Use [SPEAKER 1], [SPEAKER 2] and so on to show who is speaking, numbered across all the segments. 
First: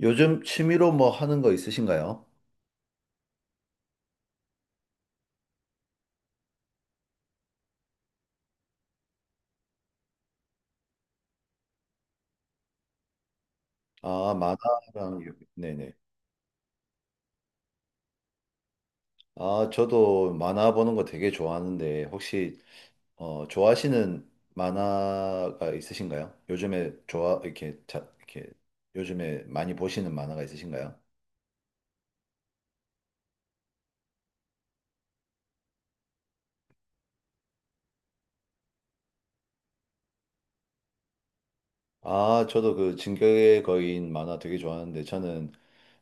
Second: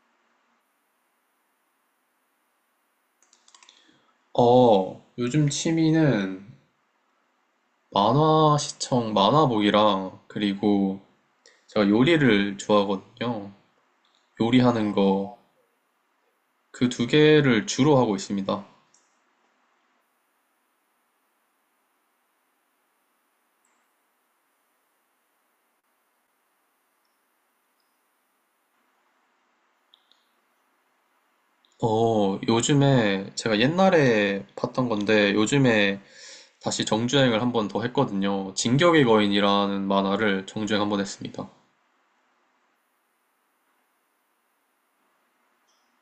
[SPEAKER 1] 요즘 취미로 뭐 하는 거 있으신가요?
[SPEAKER 2] 요즘 취미는 만화 시청, 만화 보기랑, 그리고 제가 요리를 좋아하거든요.
[SPEAKER 1] 아,
[SPEAKER 2] 요리하는
[SPEAKER 1] 만화랑, 요-
[SPEAKER 2] 거,
[SPEAKER 1] 네네.
[SPEAKER 2] 그 두 개를 주로 하고 있습니다.
[SPEAKER 1] 아, 저도 만화 보는 거 되게 좋아하는데, 혹시, 좋아하시는 만화가 있으신가요? 요즘에 좋아, 이렇게, 자, 이렇게, 요즘에 많이 보시는 만화가 있으신가요?
[SPEAKER 2] 요즘에 제가 옛날에 봤던 건데 요즘에 다시 정주행을 한번 더 했거든요. 진격의 거인이라는 만화를 정주행 한번 했습니다.
[SPEAKER 1] 아, 저도 그 진격의 거인 만화 되게 좋아하는데, 저는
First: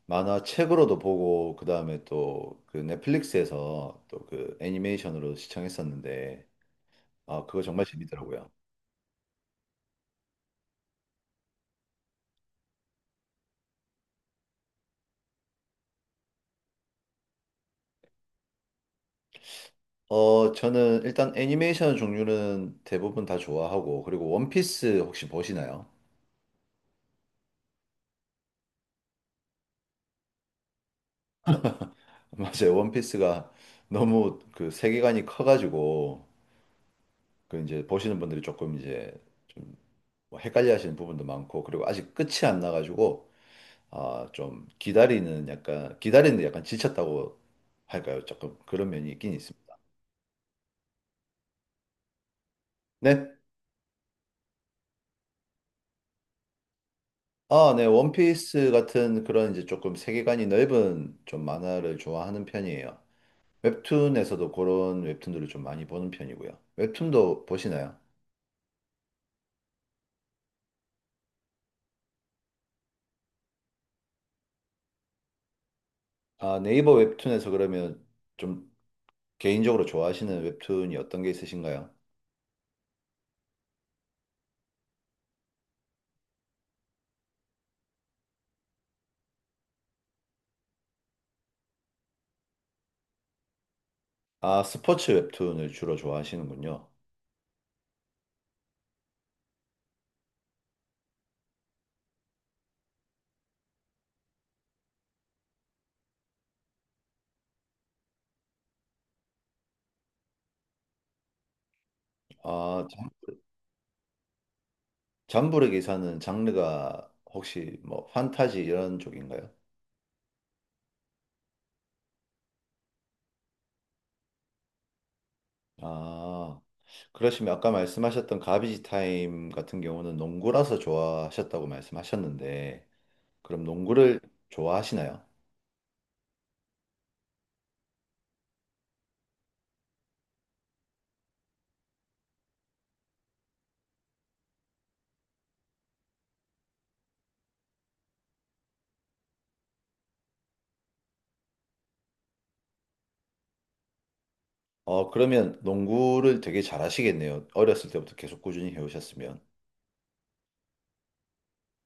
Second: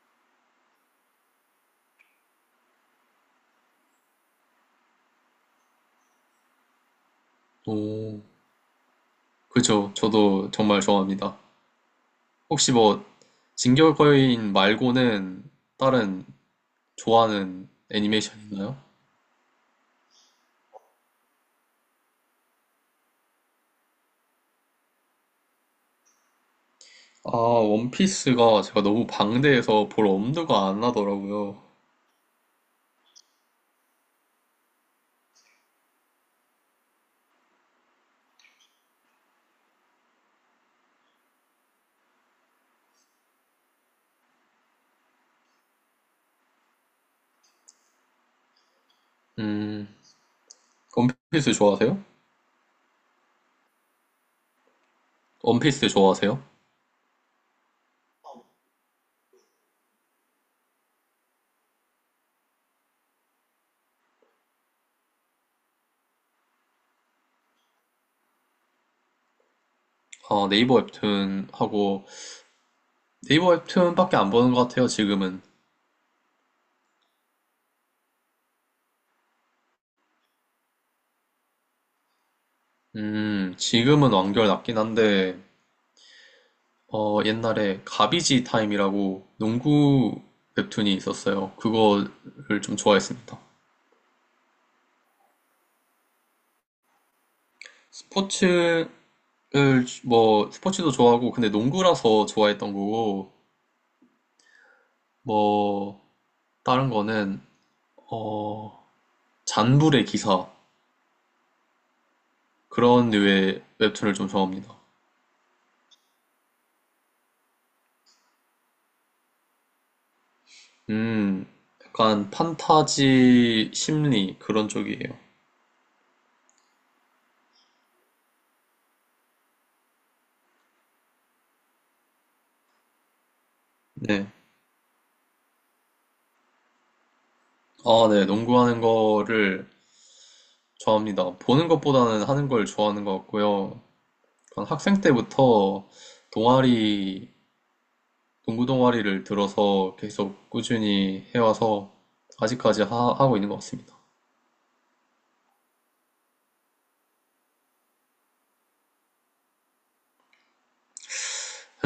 [SPEAKER 1] 만화 책으로도 보고, 그다음에 또 그 넷플릭스에서 또 그 애니메이션으로 시청했었는데, 아, 그거 정말
[SPEAKER 2] 오,
[SPEAKER 1] 재밌더라고요.
[SPEAKER 2] 그죠. 저도 정말 좋아합니다. 혹시 뭐 진격의 거인 말고는 다른 좋아하는 애니메이션 있나요?
[SPEAKER 1] 저는 일단 애니메이션 종류는 대부분 다 좋아하고, 그리고 원피스 혹시 보시나요?
[SPEAKER 2] 아, 원피스가 제가 너무 방대해서 볼 엄두가 안 나더라고요.
[SPEAKER 1] 맞아요. 원피스가 너무 그 세계관이 커가지고, 그 이제 보시는 분들이 조금 이제 좀뭐 헷갈려 하시는 부분도 많고, 그리고 아직 끝이 안 나가지고, 아, 좀 기다리는 약간, 기다리는 데 약간 지쳤다고 할까요? 조금 그런 면이 있긴 있습니다.
[SPEAKER 2] 음, 원피스 좋아하세요?
[SPEAKER 1] 네.
[SPEAKER 2] 원피스 좋아하세요?
[SPEAKER 1] 아, 네. 원피스 같은 그런 이제 조금 세계관이 넓은 좀 만화를 좋아하는 편이에요. 웹툰에서도 그런 웹툰들을 좀 많이 보는 편이고요. 웹툰도 보시나요?
[SPEAKER 2] 아, 네이버 웹툰 하고, 네이버 웹툰밖에 안 보는 것 같아요, 지금은.
[SPEAKER 1] 아, 네이버 웹툰에서 그러면 좀 개인적으로 좋아하시는 웹툰이 어떤 게 있으신가요?
[SPEAKER 2] 지금은 완결 났긴 한데, 옛날에 가비지 타임이라고 농구 웹툰이 있었어요. 그거를 좀 좋아했습니다.
[SPEAKER 1] 아, 스포츠 웹툰을 주로 좋아하시는군요.
[SPEAKER 2] 스포츠를, 뭐, 스포츠도 좋아하고, 근데 농구라서 좋아했던 거고, 뭐, 다른 거는, 어, 잔불의 기사
[SPEAKER 1] 아, 잠-
[SPEAKER 2] 그런 류의 웹툰을 좀 좋아합니다.
[SPEAKER 1] 잠부르 기사는 장르가 혹시 뭐 판타지 이런 쪽인가요?
[SPEAKER 2] 음, 약간 판타지 심리 그런 쪽이에요.
[SPEAKER 1] 아, 그러시면 아까 말씀하셨던 가비지 타임 같은 경우는 농구라서 좋아하셨다고 말씀하셨는데, 그럼 농구를
[SPEAKER 2] 네.
[SPEAKER 1] 좋아하시나요?
[SPEAKER 2] 아, 네. 농구하는 거를 좋아합니다. 보는 것보다는 하는 걸 좋아하는 것 같고요. 약간 학생 때부터 동아리, 농구 동아리를 들어서 계속 꾸준히 해와서 아직까지 하고 있는 것 같습니다.
[SPEAKER 1] 어, 그러면 농구를 되게 잘하시겠네요. 어렸을 때부터 계속 꾸준히 해오셨으면.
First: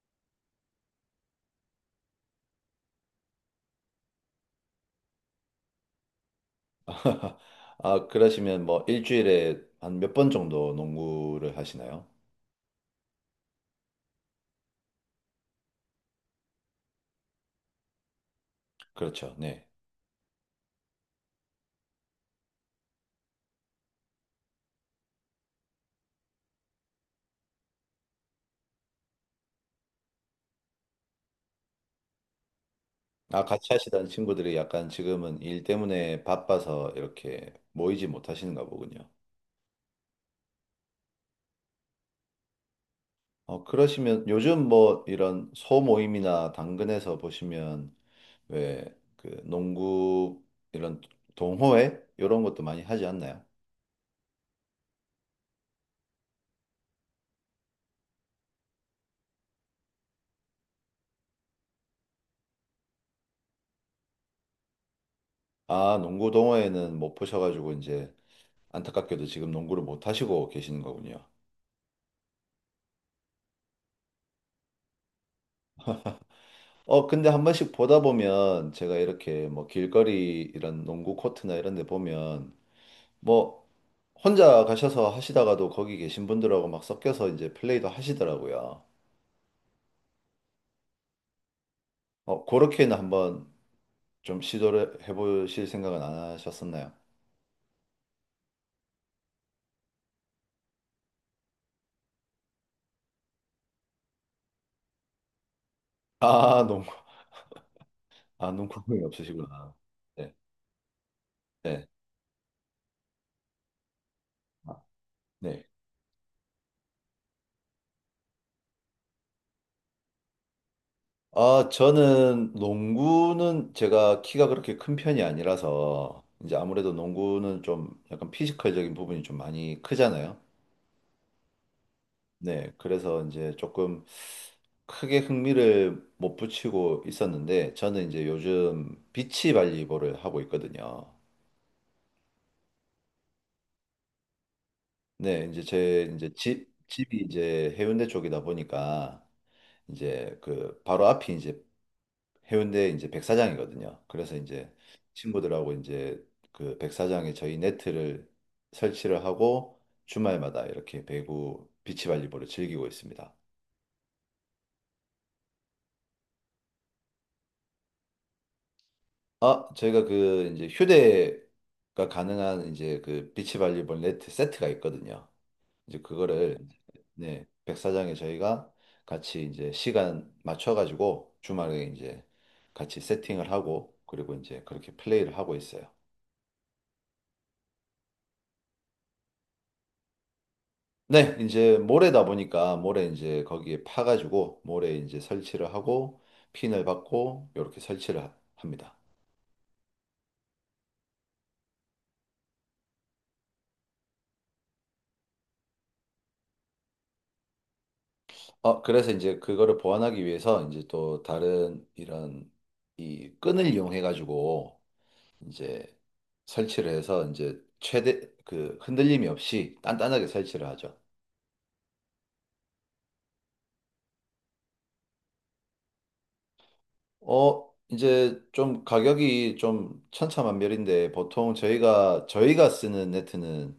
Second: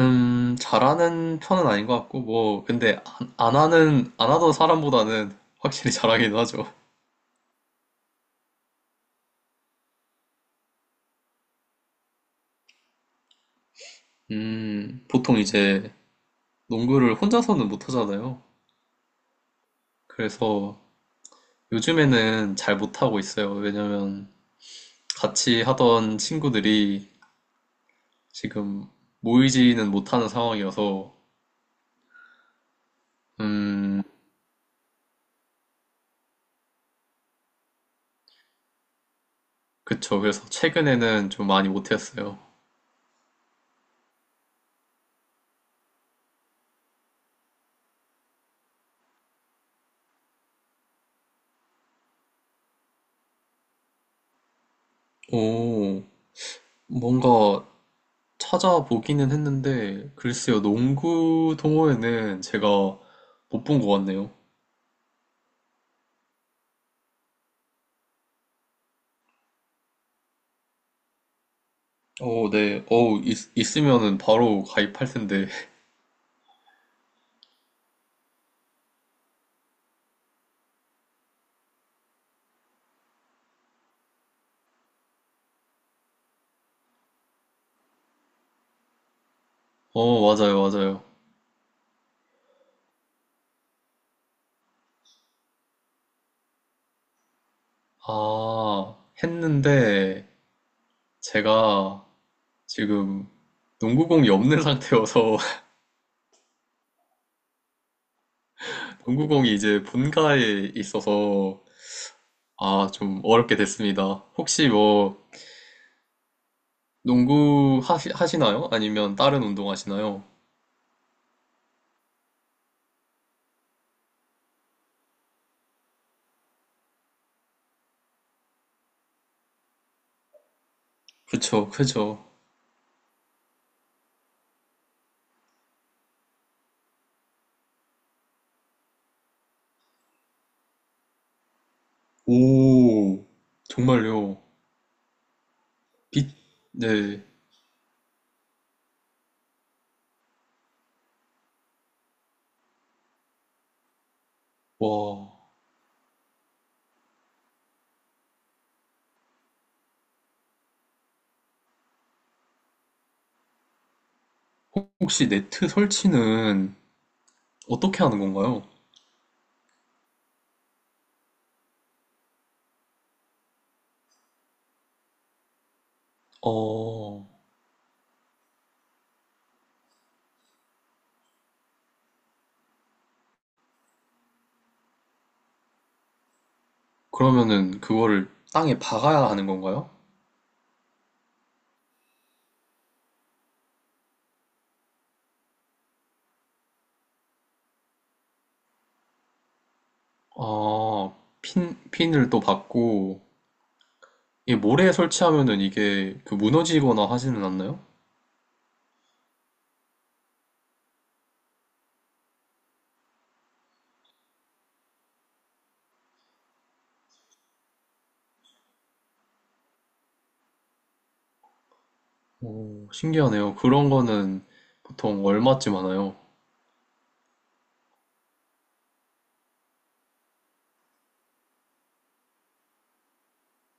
[SPEAKER 2] 잘하는 편은 아닌 것 같고, 뭐, 근데 안 하던 사람보다는 확실히 잘하긴 하죠.
[SPEAKER 1] 아, 그러시면 뭐 일주일에 한 몇 번 정도 농구를 하시나요?
[SPEAKER 2] 보통 이제 농구를 혼자서는 못 하잖아요.
[SPEAKER 1] 그렇죠. 네.
[SPEAKER 2] 그래서 요즘에는 잘 못하고 있어요. 왜냐면 같이 하던 친구들이 지금 모이지는 못하는 상황이어서,
[SPEAKER 1] 아, 같이
[SPEAKER 2] 음,
[SPEAKER 1] 하시던 친구들이 약간 지금은 일 때문에 바빠서 이렇게 모이지 못하시는가 보군요.
[SPEAKER 2] 그쵸. 그래서 최근에는 좀 많이 못했어요.
[SPEAKER 1] 어, 그러시면 요즘 뭐 이런 소모임이나 당근에서 보시면 왜 그 농구 이런 동호회 이런 것도 많이 하지 않나요?
[SPEAKER 2] 오, 뭔가 찾아보기는 했는데, 글쎄요, 농구 동호회는 제가 못 본 것 같네요.
[SPEAKER 1] 아, 농구 동호회는 못 보셔가지고 이제 안타깝게도 지금 농구를 못 하시고 계시는 거군요.
[SPEAKER 2] 어, 네. 어, 있으면은 바로 가입할 텐데.
[SPEAKER 1] 어, 근데 한 번씩 보다 보면 제가 이렇게 뭐 길거리 이런 농구 코트나 이런 데 보면 뭐 혼자 가셔서 하시다가도 거기 계신 분들하고 막 섞여서 이제 플레이도 하시더라고요.
[SPEAKER 2] 어, 맞아요, 맞아요.
[SPEAKER 1] 그렇게는 한번 좀 시도를 해보실 생각은 안 하셨었나요?
[SPEAKER 2] 아, 했는데, 제가 지금 농구공이 없는 상태여서,
[SPEAKER 1] 아, 농구, 아, 농구공이
[SPEAKER 2] 농구공이
[SPEAKER 1] 없으시구나.
[SPEAKER 2] 이제
[SPEAKER 1] 네,
[SPEAKER 2] 본가에 있어서,
[SPEAKER 1] 네,
[SPEAKER 2] 아, 좀 어렵게 됐습니다. 혹시
[SPEAKER 1] 아,
[SPEAKER 2] 뭐,
[SPEAKER 1] 네.
[SPEAKER 2] 농구 하시나요? 아니면 다른 운동 하시나요?
[SPEAKER 1] 아, 저는 농구는 제가 키가 그렇게 큰 편이 아니라서 이제 아무래도 농구는 좀 약간 피지컬적인 부분이 좀 많이 크잖아요.
[SPEAKER 2] 그쵸, 그쵸.
[SPEAKER 1] 네, 그래서 이제 조금 크게 흥미를 못 붙이고 있었는데 저는 이제 요즘 비치 발리볼을 하고 있거든요.
[SPEAKER 2] 오, 정말요.
[SPEAKER 1] 네, 이제 제
[SPEAKER 2] 빛,
[SPEAKER 1] 이제 집 집이
[SPEAKER 2] 네.
[SPEAKER 1] 이제 해운대 쪽이다 보니까 이제 그 바로 앞이 이제 해운대 이제 백사장이거든요. 그래서 이제
[SPEAKER 2] 와,
[SPEAKER 1] 친구들하고 이제 그 백사장에 저희 네트를 설치를 하고 주말마다 이렇게 배구 비치발리볼을 즐기고 있습니다.
[SPEAKER 2] 혹시 네트 설치는 어떻게 하는 건가요?
[SPEAKER 1] 아, 저희가 그 이제 휴대가 가능한 이제 그 비치발리볼 네트 세트가 있거든요. 이제 그거를
[SPEAKER 2] 어,
[SPEAKER 1] 네, 백사장에 저희가 같이 이제 시간 맞춰가지고 주말에 이제 같이 세팅을 하고 그리고 이제 그렇게 플레이를 하고 있어요.
[SPEAKER 2] 그러면은 그거를 땅에 박아야 하는 건가요?
[SPEAKER 1] 네, 이제 모래다 보니까 모래 이제 거기에 파가지고 모래 이제 설치를 하고 핀을 받고 이렇게 설치를 하- 합니다.
[SPEAKER 2] 아, 핀을 또 박고, 이게 모래에 설치하면은 이게 그 무너지거나 하지는 않나요?
[SPEAKER 1] 어, 그래서 이제 그거를 보완하기 위해서 이제 또 다른 이런 이 끈을 이용해 가지고 이제 설치를 해서 이제 최대 그 흔들림이 없이 단단하게 설치를 하죠.
[SPEAKER 2] 오, 신기하네요. 그런 거는 보통 얼마쯤 하나요?
[SPEAKER 1] 이제 좀 가격이 좀 천차만별인데 보통 저희가 쓰는 네트는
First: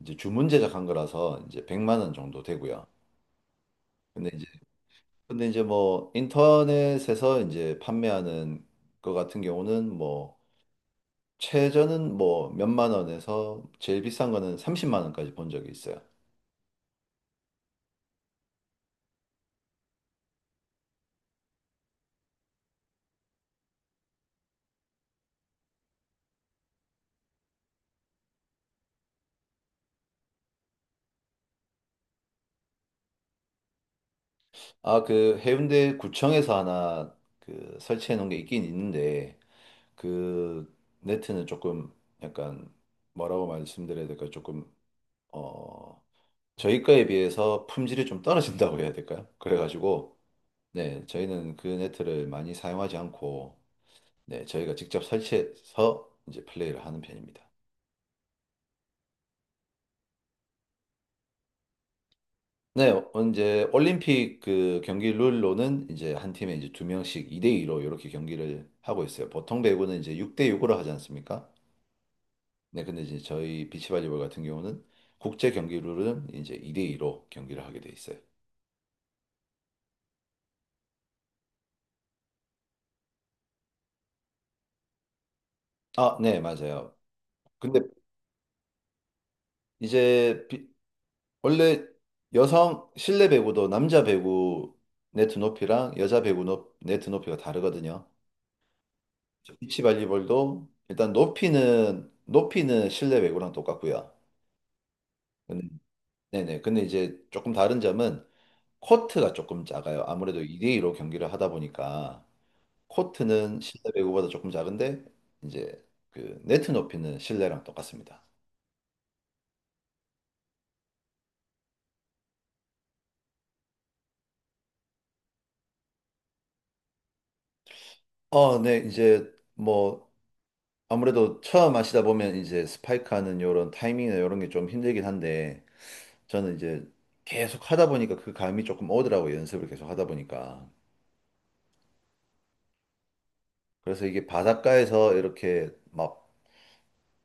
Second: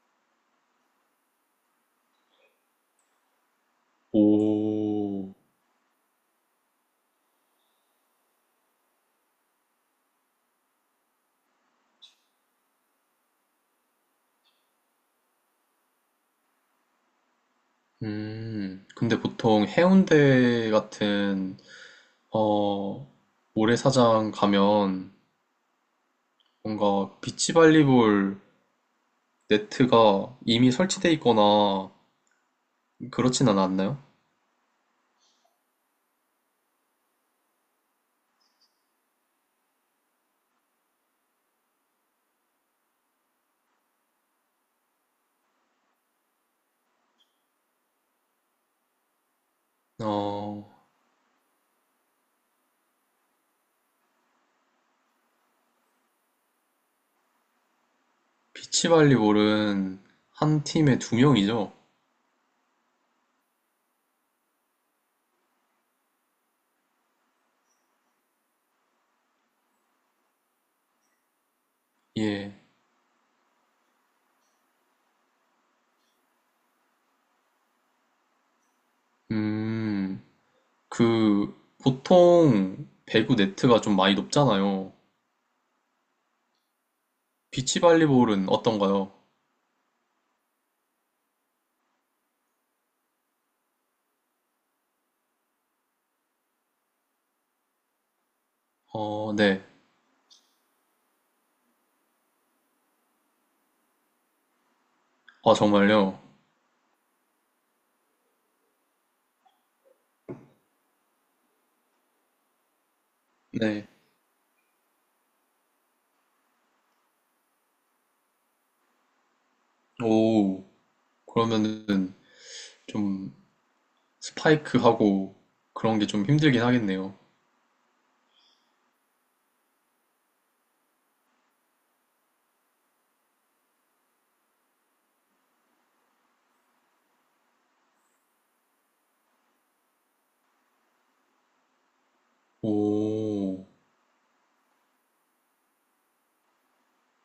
[SPEAKER 1] 이제 주문 제작한 거라서 이제 100만 원 정도 되고요. 근데 이제
[SPEAKER 2] 오,
[SPEAKER 1] 근데 이제 뭐 인터넷에서 이제 판매하는 거 같은 경우는 뭐 최저는 뭐 몇만 원에서 제일 비싼 거는 30만 원까지 본 적이 있어요.
[SPEAKER 2] 근데 보통 해운대 같은 어, 모래사장 가면 뭔가 비치발리볼 네트가 이미 설치돼 있거나 그렇지는 않나요?
[SPEAKER 1] 아, 그 해운대 구청에서 하나 그 설치해 놓은 게 있긴 있는데 그 네트는 조금 약간 뭐라고 말씀드려야 될까 조금 어 저희 거에 비해서 품질이 좀 떨어진다고 해야 될까요? 그래가지고
[SPEAKER 2] 어,
[SPEAKER 1] 네, 저희는 그 네트를 많이 사용하지 않고, 네, 저희가 직접 설치해서 이제 플레이를 하는 편입니다.
[SPEAKER 2] 비치발리볼은 한 팀에 두 명이죠?
[SPEAKER 1] 네, 어, 이제 올림픽 그 경기 룰로는 이제 한 팀에 이제 두 명씩 2대2로 이렇게 경기를 하고 있어요. 보통 배구는 이제 6대6으로 하지 않습니까?
[SPEAKER 2] 예.
[SPEAKER 1] 네, 근데 이제 저희 비치발리볼 같은 경우는 국제 경기 룰은 이제 2대2로 경기를 하게 돼 있어요.
[SPEAKER 2] 음, 그, 보통 배구 네트가 좀 많이 높잖아요.
[SPEAKER 1] 아, 네, 맞아요. 근데
[SPEAKER 2] 비치발리볼은 어떤가요?
[SPEAKER 1] 이제 원래 여성 실내 배구도 남자 배구 네트 높이랑 여자 배구 높, 네트 높이가 다르거든요.
[SPEAKER 2] 어, 네.
[SPEAKER 1] 비치 발리볼도 일단 높이는 실내 배구랑 똑같고요.
[SPEAKER 2] 아,
[SPEAKER 1] 근데-
[SPEAKER 2] 정말요?
[SPEAKER 1] 네네. 근데 이제 조금 다른 점은 코트가 조금 작아요. 아무래도 2대2로 경기를 하다 보니까 코트는
[SPEAKER 2] 네.
[SPEAKER 1] 실내 배구보다 조금 작은데 이제 그 네트 높이는 실내랑 똑같습니다.
[SPEAKER 2] 오, 그러면은 좀 스파이크하고 그런 게 좀 힘들긴 하겠네요.
[SPEAKER 1] 어, 네. 이제 뭐 아무래도 처음 하시다 보면 이제 스파이크하는 요런 타이밍이나 요런 게 좀 힘들긴 한데 저는 이제 계속 하다 보니까 그 감이 조금 오더라고요. 연습을 계속 하다 보니까.
[SPEAKER 2] 오,
[SPEAKER 1] 그래서 이게 바닷가에서 이렇게 막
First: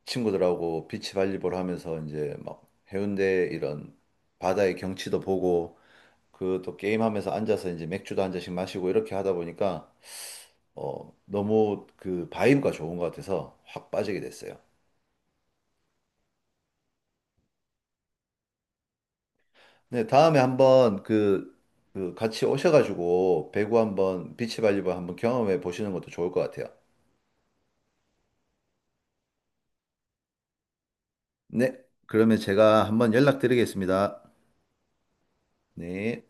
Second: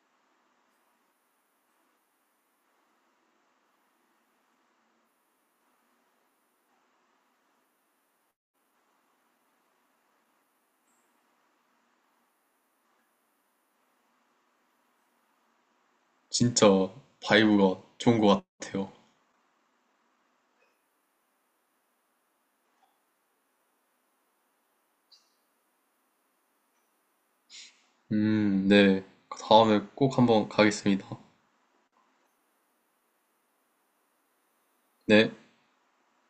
[SPEAKER 1] 친구들하고 비치 발리볼 하면서 이제 막 해운대 이런 바다의 경치도 보고 그 또 게임하면서 앉아서 이제 맥주도 한 잔씩 마시고 이렇게 하다 보니까 너무 그 바이브가 좋은 것 같아서 확 빠지게 됐어요.
[SPEAKER 2] 진짜 바이브가 좋은 것 같아요.
[SPEAKER 1] 네, 다음에 한번 그, 그 같이 오셔가지고 배구 한번 비치 발리볼 한번 경험해 보시는 것도 좋을 것 같아요.
[SPEAKER 2] 네. 다음에 꼭 한번 가겠습니다.
[SPEAKER 1] 네, 그러면 제가 한번 연락드리겠습니다.
[SPEAKER 2] 네.
[SPEAKER 1] 네.